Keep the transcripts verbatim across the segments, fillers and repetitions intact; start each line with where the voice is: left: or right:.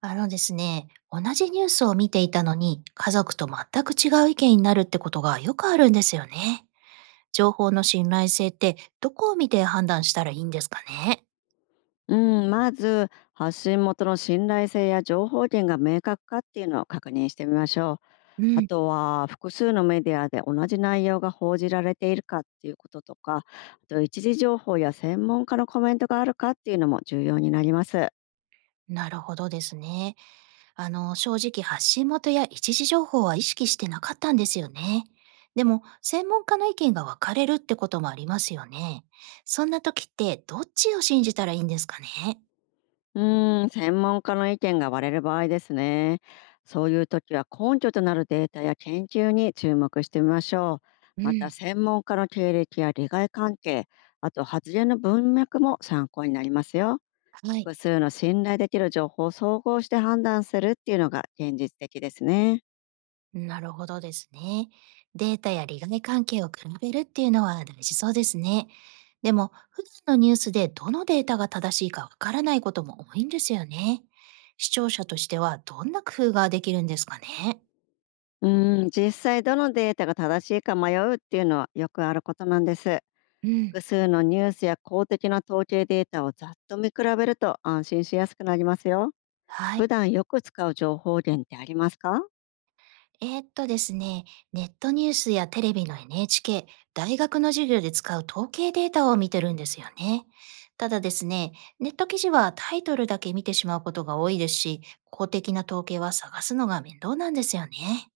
right: あのですね、同じニュースを見ていたのに、家族と全く違う意見になるってことがよくあるんですよね。情報の信頼性って、どこを見て判断したらいいんですかね。
left: うん、まず発信元の信頼性や情報源が明確かっていうのを確認してみましょう。
right: う
left: あ
right: ん。
left: とは複数のメディアで同じ内容が報じられているかっていうこととか、あと一時情報や専門家のコメントがあるかっていうのも重要になります。
right: なるほどですね。あの、正直発信元や一時情報は意識してなかったんですよね。でも、専門家の意見が分かれるってこともありますよね。そんな時って、どっちを信じたらいいんですかね。
left: うーん、専門家の意見が割れる場合ですね。そういう時は根拠となるデータや研究に注目してみましょう。
right: う
left: また
right: ん。
left: 専門家の経歴や利害関係、あと発言の文脈も参考になりますよ。
right: はい。
left: 複数の信頼できる情報を総合して判断するっていうのが現実的ですね。
right: なるほどですね。データや利害関係を比べるっていうのは大事そうですね。でも、普段のニュースでどのデータが正しいかわからないことも多いんですよね。視聴者としてはどんな工夫ができるんですかね。
left: うーん、実際どのデータが正しいか迷うっていうのはよくあることなんです。
right: うん。
left: 複数のニュースや公的な統計データをざっと見比べると安心しやすくなりますよ。
right: は
left: 普
right: い。
left: 段よく使う情報源ってありますか？
right: えーっとですね、ネットニュースやテレビの エヌエイチケー、大学の授業で使う統計データを見てるんですよね。ただですね、ネット記事はタイトルだけ見てしまうことが多いですし、公的な統計は探すのが面倒なんですよね。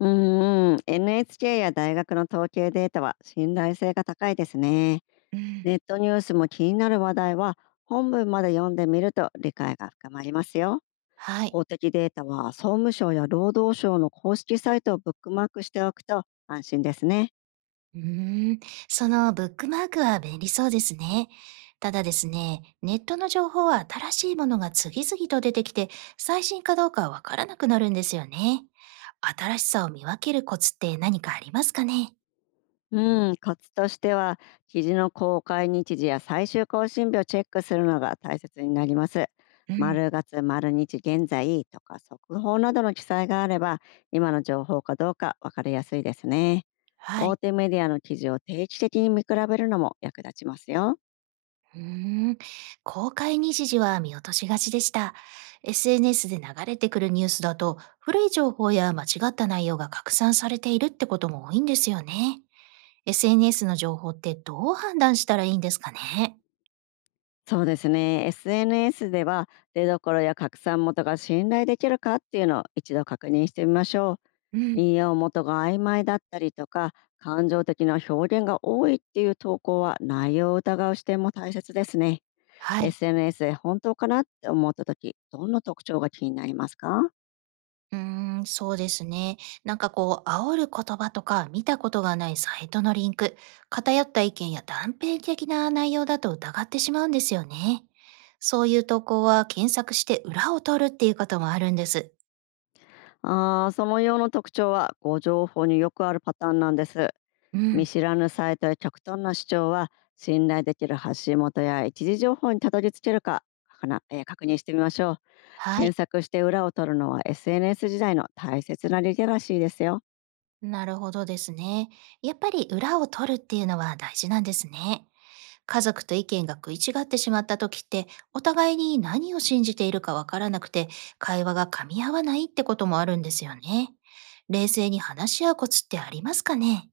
left: うんん、エヌエイチケー や大学の統計データは信頼性が高いですね。
right: うん、
left: ネットニュースも気になる話題は本文まで読んでみると理解が深まりますよ。
right: はい。
left: 公的データは総務省や労働省の公式サイトをブックマークしておくと安心ですね。
right: うーん、そのブックマークは便利そうですね。ただですね、ネットの情報は新しいものが次々と出てきて、最新かどうかわからなくなるんですよね。新しさを見分けるコツって何かありますかね。
left: うん、コツとしては記事の公開日時や最終更新日をチェックするのが大切になります。
right: うん。
left: 丸月丸日現在とか速報などの記載があれば今の情報かどうか分かりやすいですね。
right: はい。
left: 大手メディアの記事を定期的に見比べるのも役立ちますよ。
right: うーん。公開日時は見落としがちでした。エスエヌエス で流れてくるニュースだと、古い情報や間違った内容が拡散されているってことも多いんですよね。エスエヌエス の情報ってどう判断したらいいんですかね？
left: そうですね。エスエヌエス では、出どころや拡散元が信頼できるかっていうのを一度確認してみましょ
right: う
left: う。
right: ん。
left: 引用元が曖昧だったりとか、感情的な表現が多いっていう投稿は内容を疑う視点も大切ですね。
right: はい。
left: エスエヌエス で本当かなって思った時、どんな特徴が気になりますか？
right: うーん、そうですね。なんかこう、煽る言葉とか見たことがないサイトのリンク、偏った意見や断片的な内容だと疑ってしまうんですよね。そういう投稿は検索して裏を取るっていうこともあるんです。
left: あー、その用の特徴はご情報によくあるパターンなんです。
right: うん。
left: 見知らぬサイトや極端な主張は、信頼できる発信元や一時情報にたどり着けるかかな、えー確認してみましょう。
right: は
left: 検
right: い。
left: 索して裏を取るのは エスエヌエス 時代の大切なリテラシーですよ。
right: なるほどですね。やっぱり裏を取るっていうのは大事なんですね。家族と意見が食い違ってしまった時って、お互いに何を信じているかわからなくて、会話が噛み合わないってこともあるんですよね。冷静に話し合うコツってありますかね。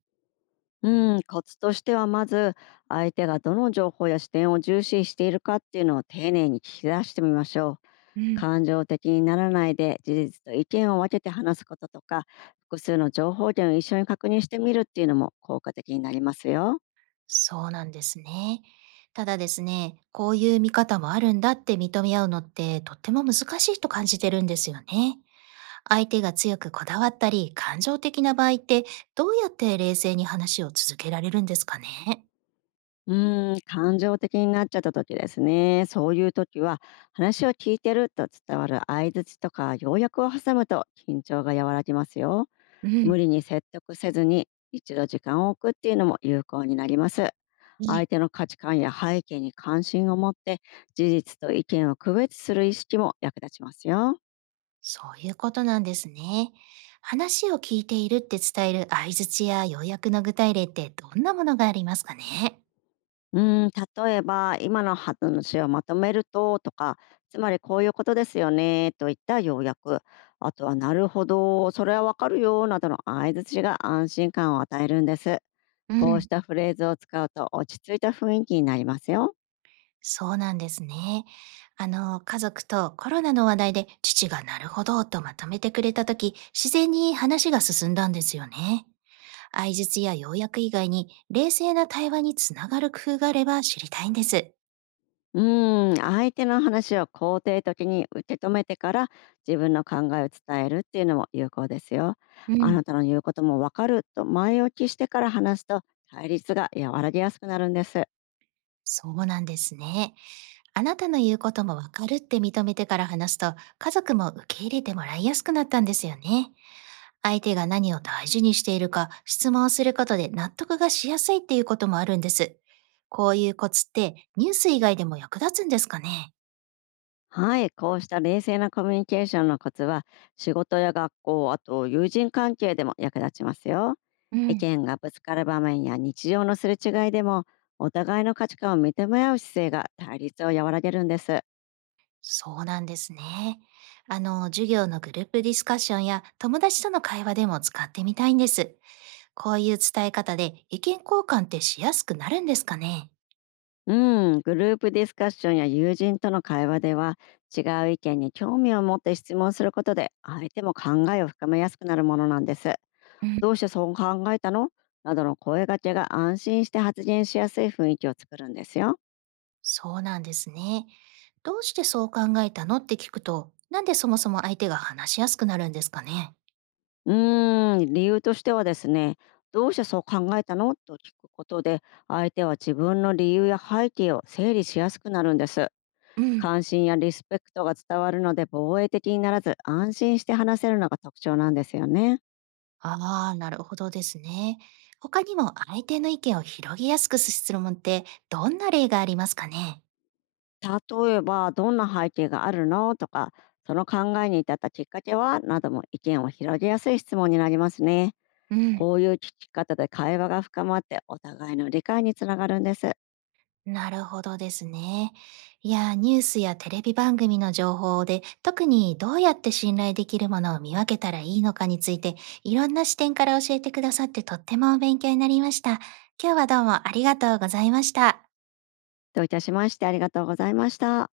left: うん、コツとしては、まず相手がどの情報や視点を重視しているかっていうのを丁寧に聞き出してみましょう。
right: うん、
left: 感情的にならないで事実と意見を分けて話すこととか、複数の情報源を一緒に確認してみるっていうのも効果的になりますよ。
right: そうなんですね。ただですね、こういう見方もあるんだって認め合うのってとっても難しいと感じてるんですよね。相手が強くこだわったり感情的な場合ってどうやって冷静に話を続けられるんですかね。
left: うーん、感情的になっちゃった時ですね。そういう時は、話を聞いてると伝わる相槌とか要約を挟むと緊張が和らぎますよ。
right: うん。
left: 無理に説得せずに一度時間を置くっていうのも有効になります。
right: はい。
left: 相手の価値観や背景に関心を持って、事実と意見を区別する意識も役立ちますよ。
right: そういうことなんですね。話を聞いているって伝える相槌や要約の具体例ってどんなものがありますかね。
left: うん、例えば今の話をまとめるととか、つまりこういうことですよねといった要約、あとはなるほどそれはわかるよなどの相槌が安心感を与えるんです。
right: う
left: こうし
right: ん。
left: たフレーズを使うと落ち着いた雰囲気になりますよ。
right: そうなんですね。あの、家族とコロナの話題で父がなるほどとまとめてくれたとき、自然に話が進んだんですよね。相槌や要約以外に冷静な対話につながる工夫があれば知りたいんです。
left: うーん、相手の話を肯定的に受け止めてから自分の考えを伝えるっていうのも有効ですよ。
right: う
left: あ
right: ん。
left: なたの言うこともわかると前置きしてから話すと、対立が和らぎやすくなるんです。
right: そうなんですね。あなたの言うこともわかるって認めてから話すと、家族も受け入れてもらいやすくなったんですよね。相手が何を大事にしているか質問することで納得がしやすいっていうこともあるんです。こういうコツってニュース以外でも役立つんですかね。
left: はい、こうした冷静なコミュニケーションのコツは、仕事や学校、あと友人関係でも役立ちますよ。
right: う
left: 意
right: ん、
left: 見がぶつかる場面や日常のすれ違いでも、お互いの価値観を認め合う姿勢が対立を和らげるんです。
right: そうなんですね。あの、授業のグループディスカッションや友達との会話でも使ってみたいんです。こういう伝え方で意見交換ってしやすくなるんですかね。
left: うん、グループディスカッションや友人との会話では、違う意見に興味を持って質問することで相手も考えを深めやすくなるものなんです。
right: うん。
left: どうしてそう考えたのなどの声掛けが、安心して発言しやすい雰囲気を作るんですよ。
right: そうなんですね。どうしてそう考えたのって聞くと、なんでそもそも相手が話しやすくなるんですかね。
left: うーん、理由としてはですね、どうしてそう考えたのと聞くことで、相手は自分の理由や背景を整理しやすくなるんです。
right: うん、
left: 関心やリスペクトが伝わるので、防衛的にならず安心して話せるのが特徴なんですよね。
right: ああ、なるほどですね。他にも相手の意見を広げやすくする質問ってどんな例がありますかね。
left: 例えば「どんな背景があるの？」とか「その考えに至ったきっかけは？」なども意見を広げやすい質問になりますね。
right: うん。
left: こういう聞き方で会話が深まって、お互いの理解につながるんです。
right: なるほどですね。いや、ニュースやテレビ番組の情報で、特にどうやって信頼できるものを見分けたらいいのかについて、いろんな視点から教えてくださってとっても勉強になりました。今日はどうもありがとうございました。
left: どういたしまして、ありがとうございました。